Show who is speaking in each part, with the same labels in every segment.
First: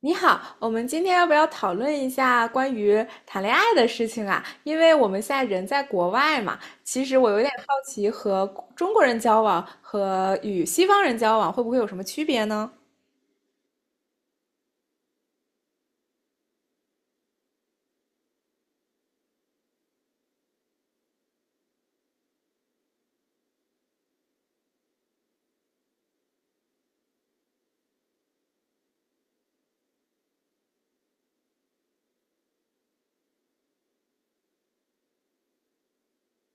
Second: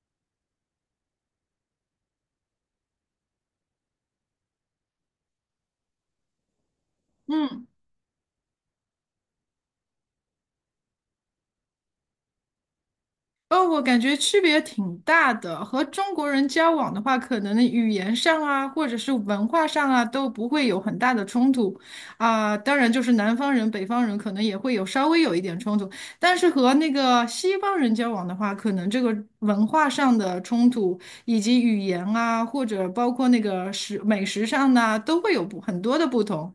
Speaker 1: 你好，我们今天要不要讨论一下关于谈恋爱的事情啊？因为我们现在人在国外嘛，其实我有点好
Speaker 2: 嗯，
Speaker 1: 奇，和中国人交往和与西方人交往会不会有什么区别呢？
Speaker 2: 哦，我感觉区别挺大的。和中国人交往的话，可能语言上啊，或者是文化上啊，都不会有很大的冲突啊。当然，就是南方人、北方人可能也会有稍微有一点冲突，但是和那个西方人交往的话，可能这个文化上的冲突，以及语言啊，或者包括那个美食上呢，都会有不很多的不同。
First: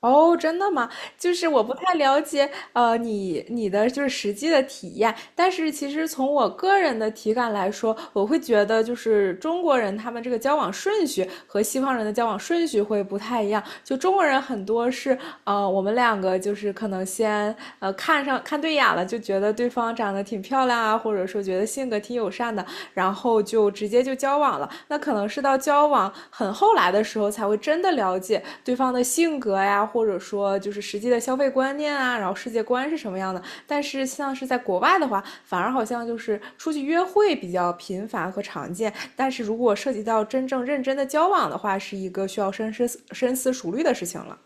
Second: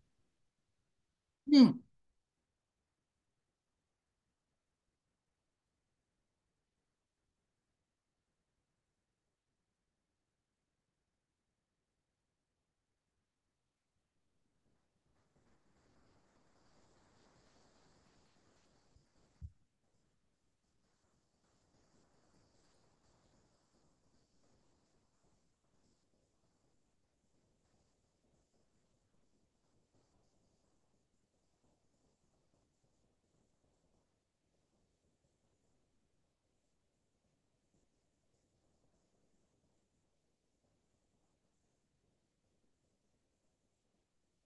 Speaker 1: 哦，真的吗？就是我不
Speaker 2: 嗯。
Speaker 1: 太了解，你的就是实际的体验，但是其实从我个人的体感来说，我会觉得就是中国人他们这个交往顺序和西方人的交往顺序会不太一样。就中国人很多是，我们两个就是可能先看上看对眼了，就觉得对方长得挺漂亮啊，或者说觉得性格挺友善的，然后就直接就交往了。那可能是到交往很后来的时候，才会真的了解对方的性格呀，或者说就是实际的消费观念啊，然后世界观是什么样的。但是像是在国外的话，反而好像就是出去约会比较频繁和常见，但是如果涉及到真正认真的交往的话，是一个需要深思熟虑的事情了。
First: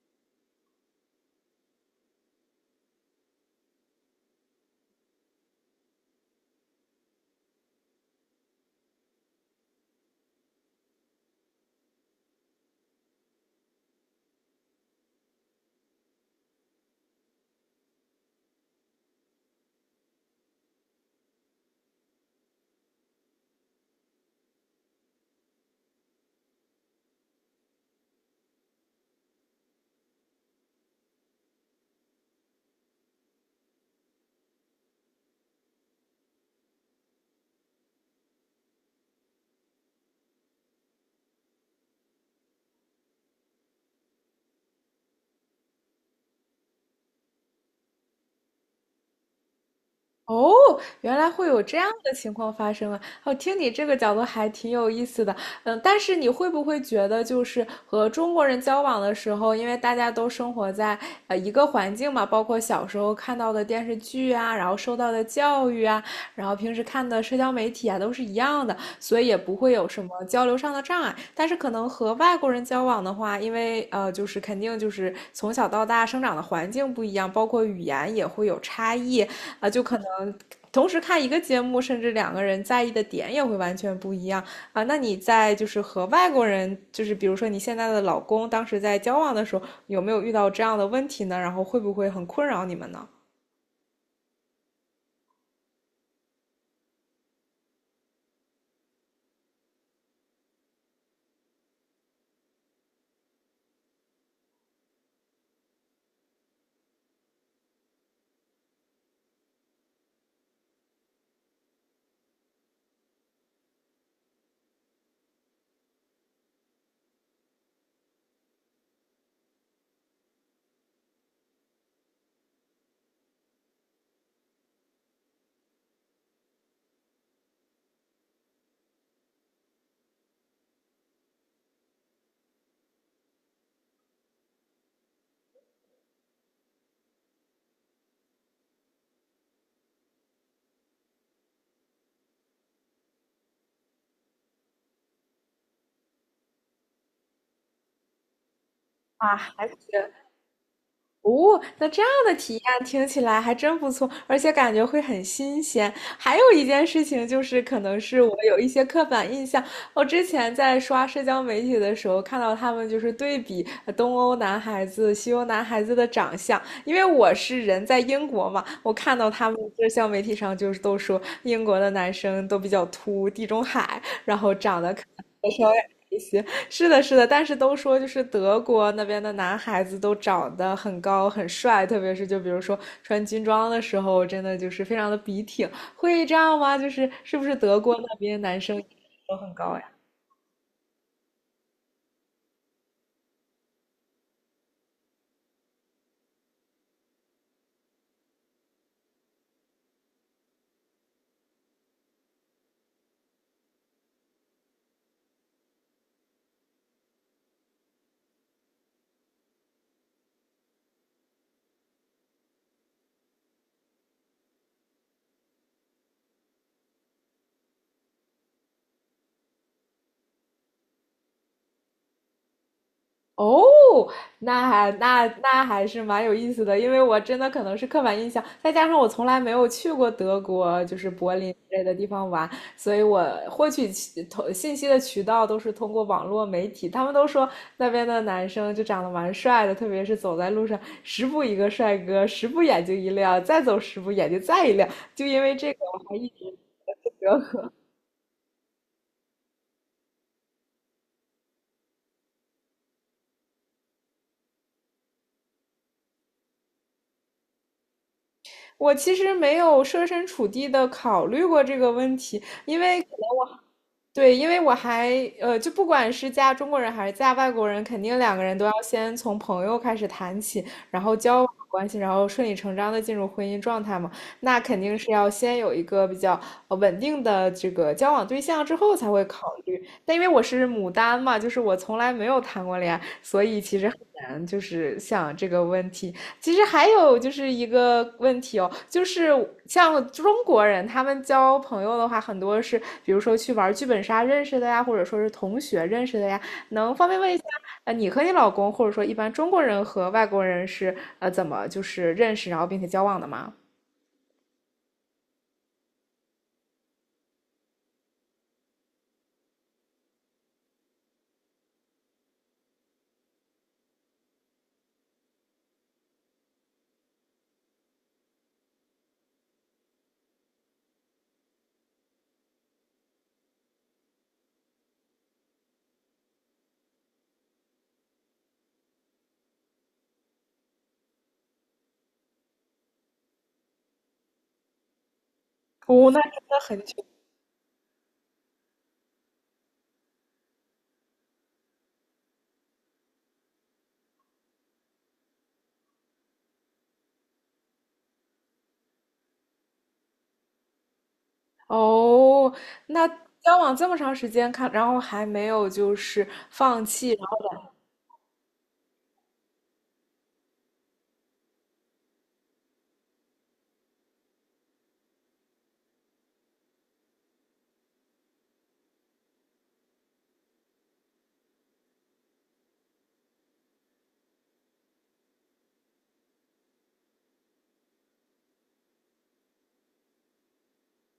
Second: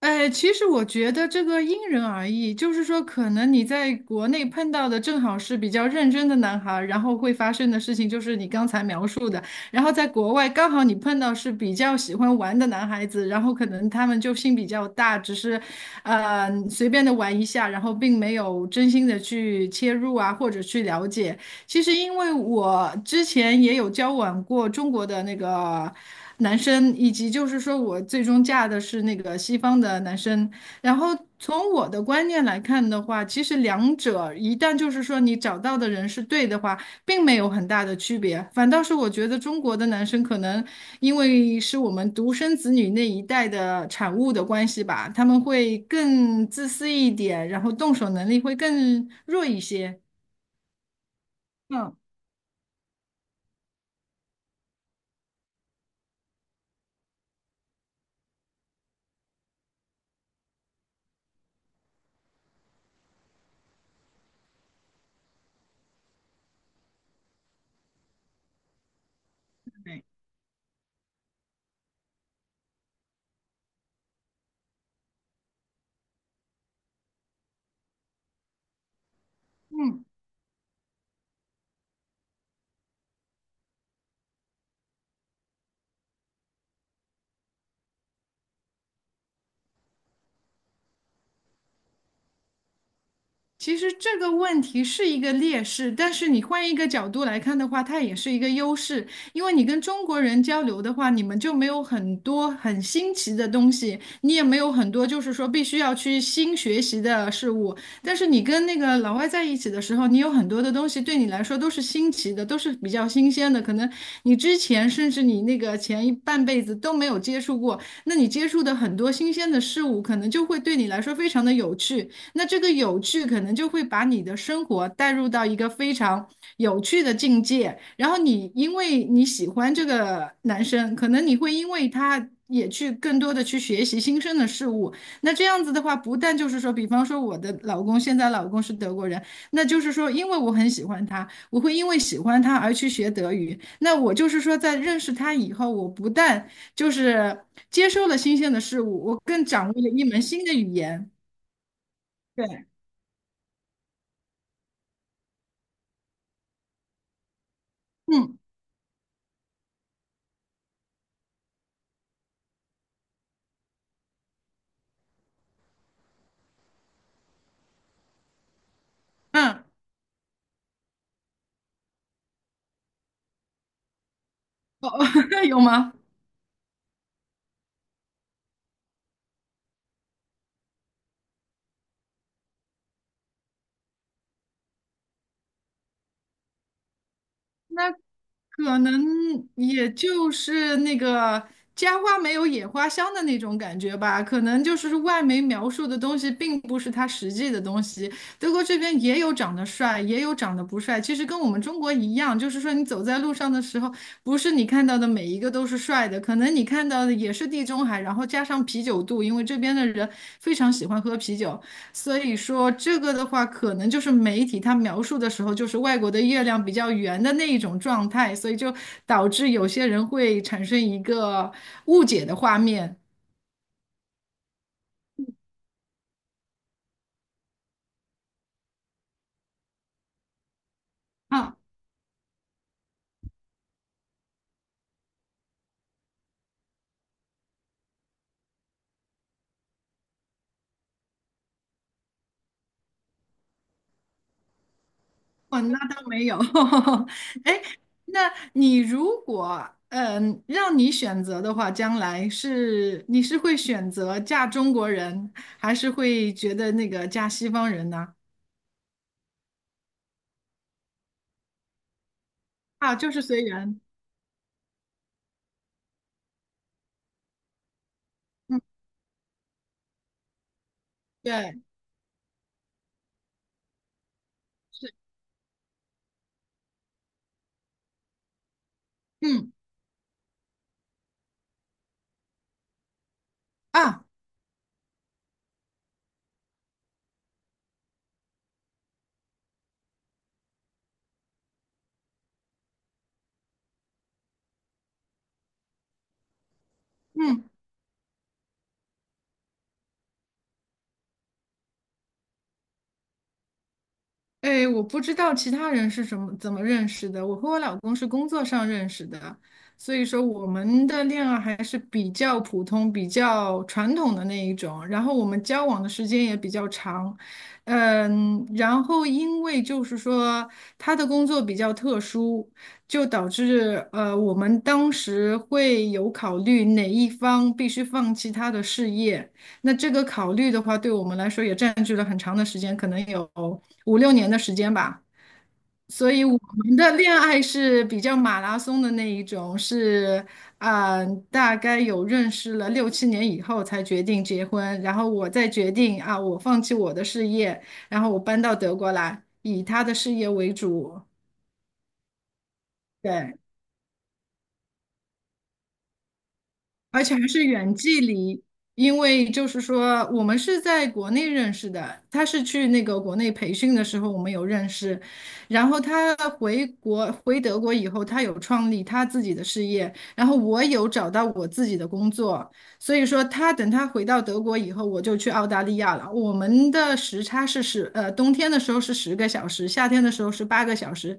Speaker 2: 哎，其实我觉得这个因人而异，就是说，可能你在国内碰到的正好是比较认真的男孩儿，然后会发生的事情就是你刚才描述的，然后在国外刚好你碰到是比较喜欢玩的男孩子，然后可能他们就心比较大，只是，随便的玩一下，然后并没有真心的去切入啊，或者去了解。其实因为我之前也有交往过中国的那个男生，以及就是说我最终嫁的是那个西方的男生。然后从我的观念来看的话，其实两者一旦就是说你找到的人是对的话，并没有很大的区别。反倒是我觉得中国的男生可能因为是我们独生子女那一代的产物的关系吧，他们会更自私一点，然后动手能力会更弱一些。
Speaker 1: 哦，原来会有这样
Speaker 2: 嗯，
Speaker 1: 的情况发生啊！哦，听你这个角度还挺有意思的。嗯，但是你会不会觉得，就是和中国人交往的时候，因为大家都生活在一个环境嘛，包括小时候看到的电视剧啊，然后受到的教育啊，然后平时看的社交媒体啊，都是一样的，所以也不会有什
Speaker 2: 对。
Speaker 1: 么交流上的障碍。但是可能和外国人交往的话，因为就是肯定就是从小到大生长的环境不一样，包括语言也会有差异。啊，就可能同时看一个节目，甚至两个人在意的点也会完全不一样啊。那你在就是和外国人，就是比如说你现在的老公，当时在交往的时候，有没有遇到这样的问题呢？然后会不会很困扰你们呢？
Speaker 2: 其实这个问题是一个劣势，但是你换一个角度来看的话，它也是一个优势，因为你跟中国人交流的话，你们就没有很多很新奇的东西，你也没有很多就是说必须要去新学习的事物。但是你跟那个老外在一起的时候，你有很多的东西对你来说都是新奇的，都是比较新鲜的，可能你之前甚至你那个前一半辈子都没有接触过，那你接触的很多新鲜的事物，可能就会对你来说非常的有趣。那这个有趣可能就会把你的生活带入到一个非常有趣的境界，然后你因为你喜欢这个男生，可能你会因为他也去更多的去学习新生的事物。那这样子的话，不但就是说，比方说我的老公现在老公是德国人，那就是说，因为我很喜欢他，我会因为喜欢他而去学德语。那我就是说，在认识他以后，我不但就是接受了新鲜的事物，我
Speaker 1: 啊，
Speaker 2: 更
Speaker 1: 还
Speaker 2: 掌握
Speaker 1: 是
Speaker 2: 了一门新的语言。
Speaker 1: 哦，那这样的体验
Speaker 2: 对，
Speaker 1: 听起来还真不错，而且感觉会很新鲜。还有一件事情就是，可能是我
Speaker 2: 嗯。
Speaker 1: 有一些刻板印象。我之前在刷社交媒体的时候，看到他们就是对比东欧男孩子、西欧男孩子的长相，因为我是人在英国嘛，我看到他们
Speaker 2: 嗯，
Speaker 1: 社交媒体上就是都说英国的男生都比较秃，地中海，然后长得可 能
Speaker 2: 有
Speaker 1: 稍微矮
Speaker 2: 吗？
Speaker 1: 一些。是的，是的，但是都说就是德国那边的男孩子都长得很高很帅，特别是就比如说穿军装的时候，真的就是非常的笔挺。会这样吗？就是是不是德
Speaker 2: 那
Speaker 1: 国那边男
Speaker 2: 可
Speaker 1: 生
Speaker 2: 能
Speaker 1: 都很高呀？
Speaker 2: 也就是那个家花没有野花香的那种感觉吧，可能就是外媒描述的东西并不是它实际的东西。德国这边也有长得帅，也有长得不帅，其实跟我们中国一样，就是说你走在路上的时候，不是你看到的每一个都是帅的，可能你看到的也是地中海，然后加上啤酒肚，因为这边的人非常喜欢喝啤酒。所以说这个的话，可能就是媒体它描述的时候，就是外国的月亮比较圆的那一种状态，所以就导致有些人会产生一个误解的画面
Speaker 1: 哦，那还是蛮有意思的，因为我真的可能是刻板印象，再加上我从来没有去过德国，就是柏林
Speaker 2: 啊。
Speaker 1: 之类的地方玩，所以我获取信息的渠道都是通过网络媒体。他们都说那边的男生就长得蛮帅的，特别是走在路上，十步一个帅哥，十步眼睛一亮，再走十步眼睛再一亮。就因为
Speaker 2: 哦，
Speaker 1: 这
Speaker 2: 那
Speaker 1: 个，我
Speaker 2: 倒
Speaker 1: 还
Speaker 2: 没
Speaker 1: 一
Speaker 2: 有。
Speaker 1: 直
Speaker 2: 哎，那你如果让你选择的话，将来是你是会选择嫁中国人，还是会觉得那个嫁西方人呢？
Speaker 1: 我其实没有设身处地的考虑过这个问题，因
Speaker 2: 啊，
Speaker 1: 为
Speaker 2: 就是随缘。
Speaker 1: 对，因为我还就不管是嫁中国人还是嫁外国人，肯定两个人
Speaker 2: 嗯，
Speaker 1: 都要先从朋友开始谈起，然后交往
Speaker 2: 对，
Speaker 1: 关系，然后顺理成章的进入婚姻状态嘛。那肯
Speaker 2: 是，
Speaker 1: 定是要先有一个比较稳定的这个交往对象之后才会考
Speaker 2: 嗯
Speaker 1: 虑。但因为我是牡丹嘛，就是我从来没有谈过恋爱，所以其实很
Speaker 2: 啊，
Speaker 1: 难就是想这个问题。其实还有就是一个问题哦，就是像中国人，他们交朋友的话，很多是比如说去玩剧本杀认识的呀，或者说是同学认识的呀。能方便问一下，
Speaker 2: 嗯。
Speaker 1: 你和你老公，或者说一般中国人和外国人是怎么就是认识，然后并且交往的吗？
Speaker 2: 哎，我不知道其他人是怎么认识的，我和我老公是工作上认识的，所以说我们的恋爱还是比较普通、比较传统的那一种，然后我们交往的时间也比较长，嗯，然后因为就是说他的工作比较特殊，就导致我们当时会有考虑哪一方必须放弃他的事业。那这个考虑的话，对我们来说也占据了很长的时间，可能有5、6年的时间吧。
Speaker 1: 哦，
Speaker 2: 所
Speaker 1: 那
Speaker 2: 以
Speaker 1: 真
Speaker 2: 我
Speaker 1: 的
Speaker 2: 们
Speaker 1: 很
Speaker 2: 的
Speaker 1: 久
Speaker 2: 恋爱是比较马拉松的那一种，是啊、大概有认识了6、7年以后才决定结婚，然后我再决定啊，我放弃我的事业，然后我搬到德国来，以他的事业为主。
Speaker 1: 哦，那
Speaker 2: 对，
Speaker 1: 交往这么长时间，看，然后还没有就是放
Speaker 2: 而
Speaker 1: 弃
Speaker 2: 且还是远距离，因为就是说我们是在国内认识的，他是去那个国内培训的时候我们有认识，然后他回国回德国以后，他有创立他自己的事业，然后我有找到我自己的工作，所以说他等他回到德国以后，我就去澳大利亚了。我们的时差是冬天的时候是10个小时，夏天的时候是8个小时。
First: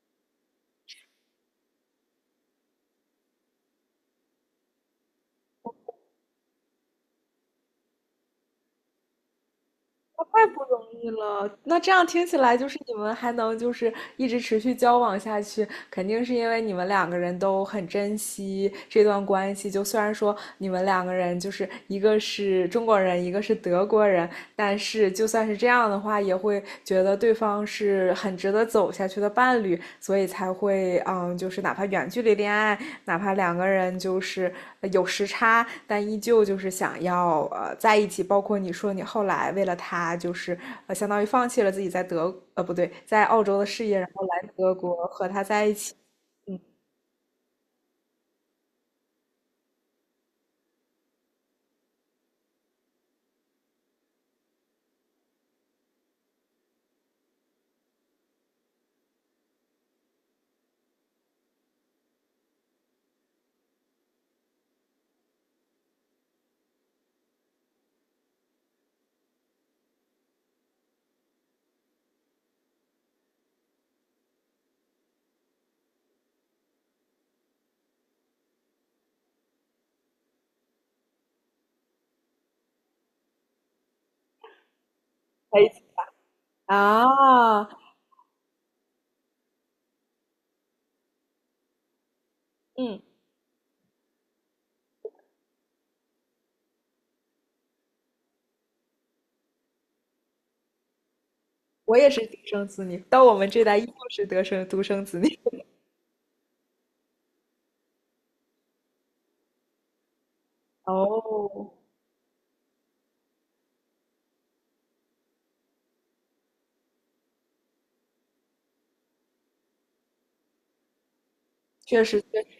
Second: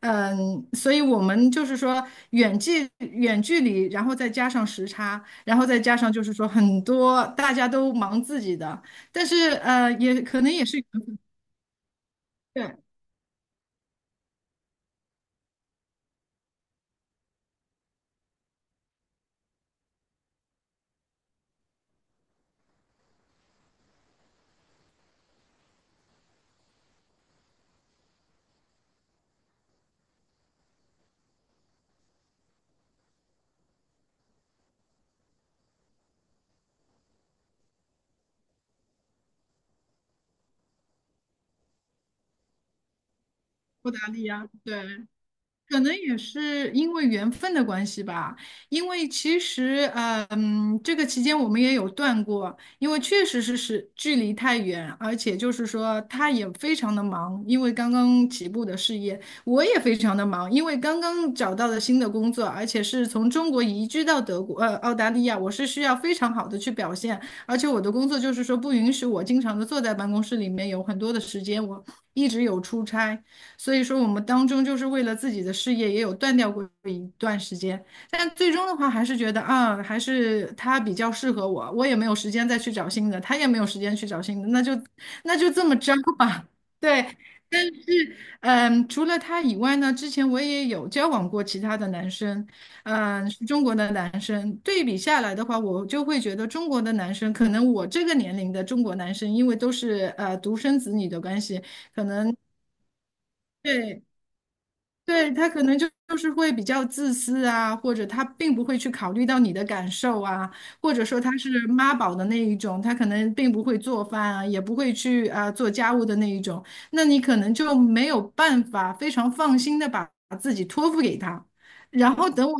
Speaker 2: 嗯，所以我们就是说远距离，然后再加上时差，然后再加上就是说很多大家都忙自己的，但是也可
Speaker 1: 太
Speaker 2: 能
Speaker 1: 不
Speaker 2: 也是
Speaker 1: 容
Speaker 2: 缘
Speaker 1: 易
Speaker 2: 分
Speaker 1: 了，那这样听起来就
Speaker 2: 对，
Speaker 1: 是你们还能就是一直持续交往下去，肯定是因为你们两个人都很珍惜这段关系。就虽然说你们两个人就是一个是中国人，一个是德国人，但是就算是这样的话，也会觉得对方是很值得走下去的伴侣，所以才会嗯，就是哪怕远距离恋爱，哪怕两个人就是有时差，但依旧就是想要在一起。包括你说你后来为了他，就是相当于放弃了自己不对，在澳洲的事
Speaker 2: 不
Speaker 1: 业，
Speaker 2: 搭
Speaker 1: 然后
Speaker 2: 理
Speaker 1: 来
Speaker 2: 啊，
Speaker 1: 德国
Speaker 2: 对，
Speaker 1: 和他在一
Speaker 2: 可能
Speaker 1: 起，
Speaker 2: 也
Speaker 1: 嗯，
Speaker 2: 是因为缘分的关系吧，因为其实，这个期间我们也有断过，因为确实是距离太远，而且就是说他也非常的忙，因为刚刚起步的事业，我也非常的忙，因为刚刚找到了新的工作，而且是从中国移居到德国，澳大利亚，我是需要非常好的去表现，而且我的工作就是说不允许我经常的坐在办公室里面，有很多的时间我一直有出差。所以说，我们当中就是为了自己的事业也有断掉过一段时间，但最终的话还是觉得啊，还是他比较适合我，我也没有时间再去找新的，他也没有时间去找新的，那就
Speaker 1: 在
Speaker 2: 这
Speaker 1: 一
Speaker 2: 么
Speaker 1: 起
Speaker 2: 着吧。对，但
Speaker 1: 啊，
Speaker 2: 是嗯，除了他以外呢，之前我也有交往过其他的男生，
Speaker 1: 嗯，
Speaker 2: 嗯，是中国的男生。对比下来的话，我就会觉得中国的男生，可能我这个年龄的中国男生，因为都是独生子女的关系。
Speaker 1: 我也是独生子女，到我们这代依旧
Speaker 2: 对，
Speaker 1: 是独生子
Speaker 2: 对，
Speaker 1: 女。
Speaker 2: 他可 能就是会比较自私啊，或者他并不会去考虑到你的感受啊，或者说他是
Speaker 1: 哦，
Speaker 2: 妈宝的那一种，他可能并不会做饭啊，也不会去啊、做家务的那一种，那你可能就没有办法非常放心的把自己托付给他。
Speaker 1: 确
Speaker 2: 然
Speaker 1: 实
Speaker 2: 后
Speaker 1: 确实，
Speaker 2: 等我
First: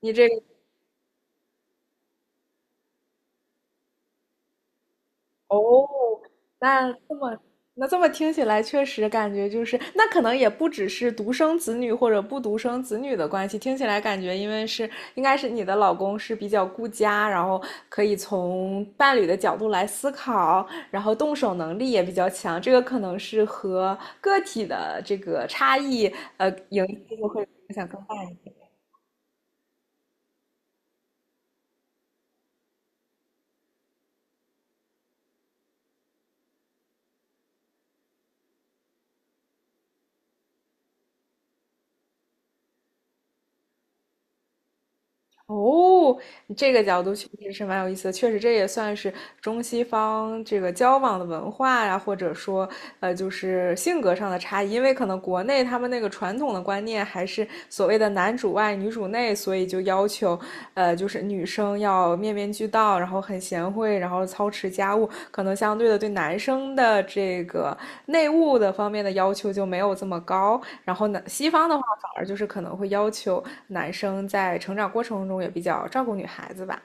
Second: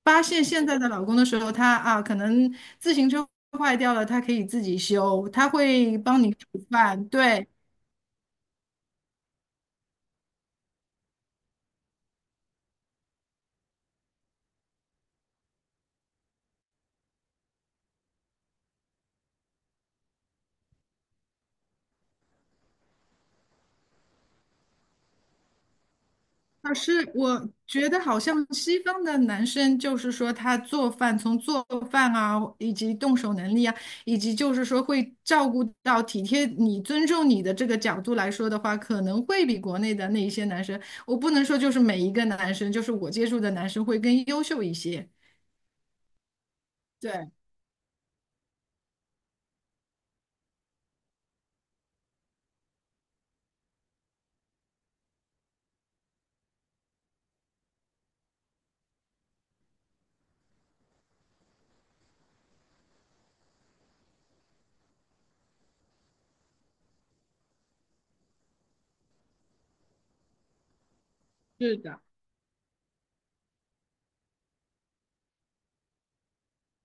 Speaker 1: 你
Speaker 2: 发
Speaker 1: 这个
Speaker 2: 现现在的老公的时候，他啊可能自行车坏掉了，他可以自己修，他会
Speaker 1: 哦，
Speaker 2: 帮你煮
Speaker 1: 那
Speaker 2: 饭，
Speaker 1: 这么
Speaker 2: 对。
Speaker 1: 那这么听起来，确实感觉就是，那可能也不只是独生子女或者不独生子女的关系，听起来感觉因为是应该是你的老公是比较顾家，然后可以从伴侣的角度来思考，然后动手能力也比较强，这个可能是和个体的这个差异，
Speaker 2: 老师，
Speaker 1: 就会
Speaker 2: 我
Speaker 1: 影响
Speaker 2: 觉
Speaker 1: 更
Speaker 2: 得
Speaker 1: 大。
Speaker 2: 好
Speaker 1: 一
Speaker 2: 像
Speaker 1: 点。
Speaker 2: 西方的男生，就是说他做饭，从做饭啊，以及动手能力啊，以及就是说会照顾到体贴你、尊重你的这个角度来说的话，可能会比国内的那一些男生，我不能说就是每一个男生，就是我接触的男生会更优秀一些。
Speaker 1: 哦，这个角度确
Speaker 2: 对，
Speaker 1: 实是蛮有意思的，确实这也算是中西方这个交往的文化呀、或者说就是性格上的差异。因为可能国内他们那个传统的观念还是所谓的男主外女主内，所以就要求就是女生要面面俱到，然后很贤惠，然后操持家务，可能相对的对男生的这个内务的方面的要求就没有这么高。然后呢，西方的
Speaker 2: 是
Speaker 1: 话
Speaker 2: 的。
Speaker 1: 反而就是可能会要求男生在成长过程中也比较照顾女孩子吧。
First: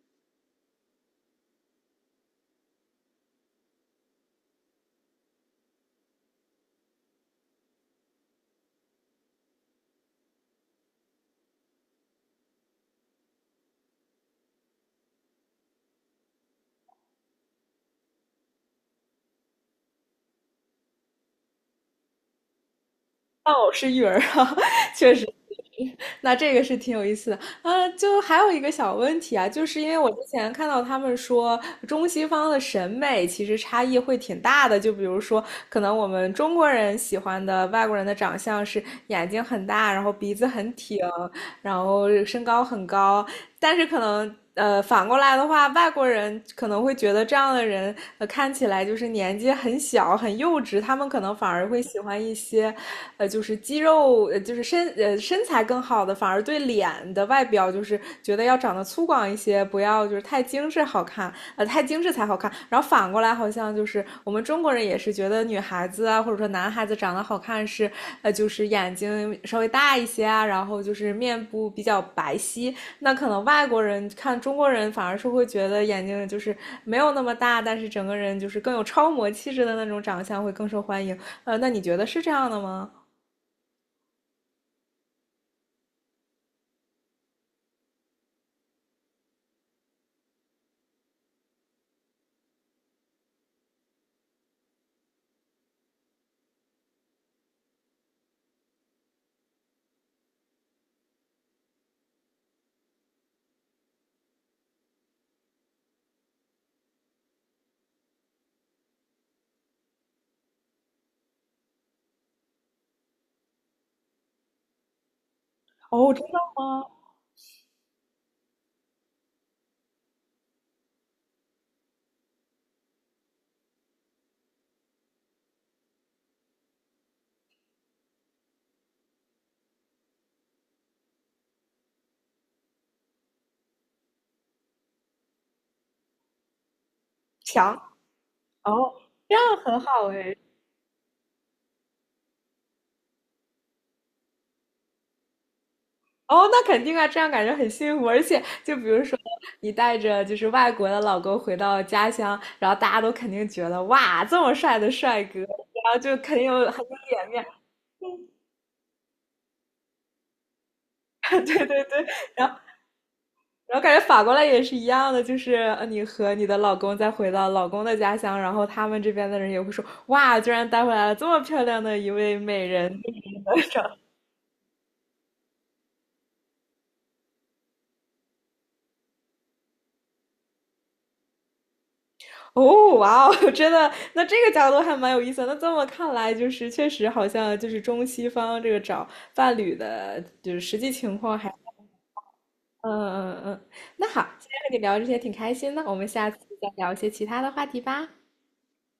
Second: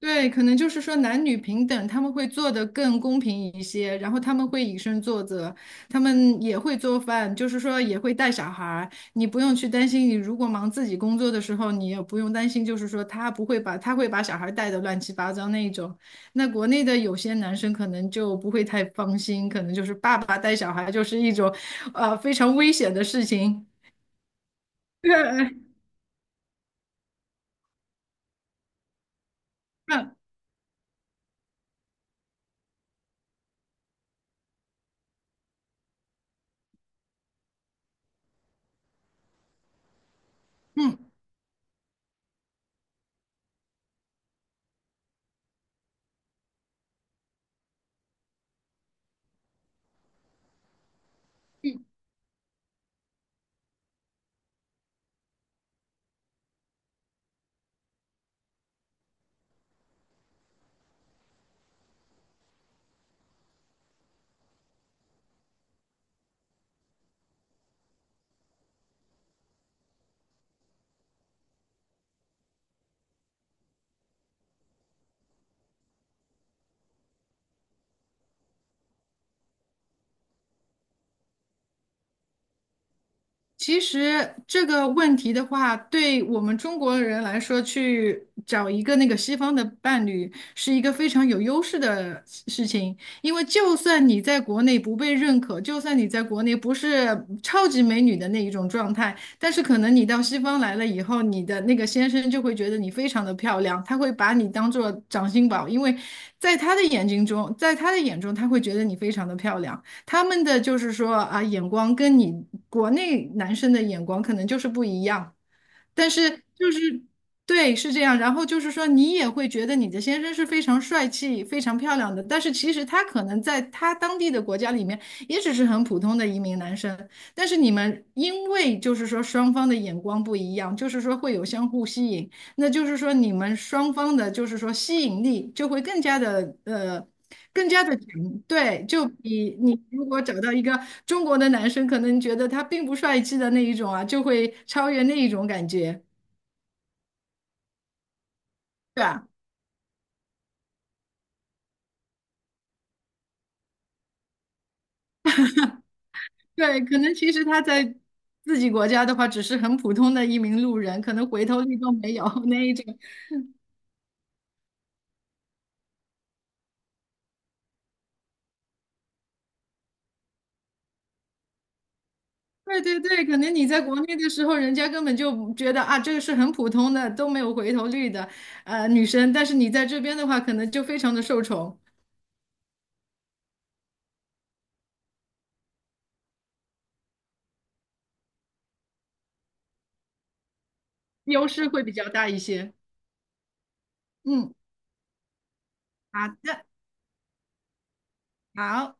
Speaker 2: 对，可能就是说男女平等，他们会做得更公平一些，然后他们会以身作则，他们也会做饭，就是说也会带小孩儿，你不用去担心，你如果忙自己工作的时候，你也不用担心，就是说他不会把他会把小孩儿带的乱七八糟那一种。那国内的有些男生可能就不会太放心，可能就是爸爸带小孩就是一种，非常危险的事情。
Speaker 1: 哦，是育儿啊，确实，那这个是挺有意思的啊。就还有一个小问题啊，就是因
Speaker 2: 对，
Speaker 1: 为我之
Speaker 2: 嗯
Speaker 1: 前看到他们说中西方的审美其实差异会挺大的，就比如说，可能我们中国人喜欢的外国人的长相是眼睛很大，然后鼻子很挺，
Speaker 2: 嗯。
Speaker 1: 然后身高很高，但是可能。反过来的话，外国人可能会觉得这样的人，看起来就是年纪很小、很幼稚，他们可能反而会喜欢一些就是肌肉，就是身材更好的，反而对脸的外表就是觉得要长得粗犷一些，不要就是太精致好看，太精致才好看。然后反过来，好像就是我们中国人也是觉得女孩子啊，或者说男孩子长得好看是，就是眼睛稍微大一些啊，然后就是面部比较白皙。那可能外国人看中国人，反而是会觉得眼睛就是没有那么大，但是整个人就是更有超模气质的那种长相会更受欢迎。那你觉得是这样的吗？
Speaker 2: 其实这个问题的话，对我们中国人来说，去找一个那个西方的伴侣是一个非常有优势的事情，因为就算你在国内不被认可，就算你在国内不是超级美女的那一种状态，但是可能你到西方来了以后，你的那个先生就会觉得你非常的漂亮，他会把你当做掌心宝，因为在他的眼睛中，在他的眼中，他会觉得你非常的漂亮。他们的就是说啊，眼光跟你国内男生的眼光可能就是不一样，但是就是对，是这样。然后就是说，你也会觉得你的先生是非常帅气、非常漂亮的，但是其实他可能在他当地的国家里面也只是很普通的一名男生。但是你们因为就是说双方的眼光不一样，就是说会有相互吸引，那就是说你们双方的，就是说吸引力就会更加的更
Speaker 1: 强
Speaker 2: 加的强。对，
Speaker 1: 哦，
Speaker 2: 就
Speaker 1: 这样
Speaker 2: 比
Speaker 1: 很
Speaker 2: 你如
Speaker 1: 好
Speaker 2: 果找
Speaker 1: 哎。
Speaker 2: 到一个中国的男生，可能觉得他并不帅气的那一种啊，就会超越那一种感觉，
Speaker 1: 哦，那肯定啊，这样感觉很幸福。而且，就比
Speaker 2: 对
Speaker 1: 如说
Speaker 2: 吧？
Speaker 1: 你带着就是外国的老公回到家乡，然后大家都肯定觉得哇，这么帅的帅哥，然后就肯定有很
Speaker 2: 对，
Speaker 1: 有
Speaker 2: 可能
Speaker 1: 脸
Speaker 2: 其
Speaker 1: 面。
Speaker 2: 实他在自己国家的话，只是很普通的一名路人，可能
Speaker 1: 对
Speaker 2: 回头率
Speaker 1: 对
Speaker 2: 都
Speaker 1: 对，
Speaker 2: 没有
Speaker 1: 然后
Speaker 2: 那一种。
Speaker 1: 然后感觉反过来也是一样的，就是你和你的老公再回到老公的家乡，然后他们这边的人也会说哇，居然带回来了这么漂亮的一位美
Speaker 2: 对对
Speaker 1: 人，
Speaker 2: 对，可能你在国内的时候，人家根本就觉得啊，这个是很普通的，都没有回头率的，女生。但是你在这边的话，可能就非常的受宠，
Speaker 1: 哦，哇哦，真的，那这个角度还蛮有意思的那这么看来，就是确实好像就是中西方这个找伴侣的，就是实际情况
Speaker 2: 优
Speaker 1: 还，
Speaker 2: 势会比较大一些。
Speaker 1: 嗯。嗯那好，今
Speaker 2: 嗯，
Speaker 1: 天和你聊这些挺开心的，我们
Speaker 2: 好
Speaker 1: 下次
Speaker 2: 的，
Speaker 1: 再聊一些其他的话题吧。
Speaker 2: 好。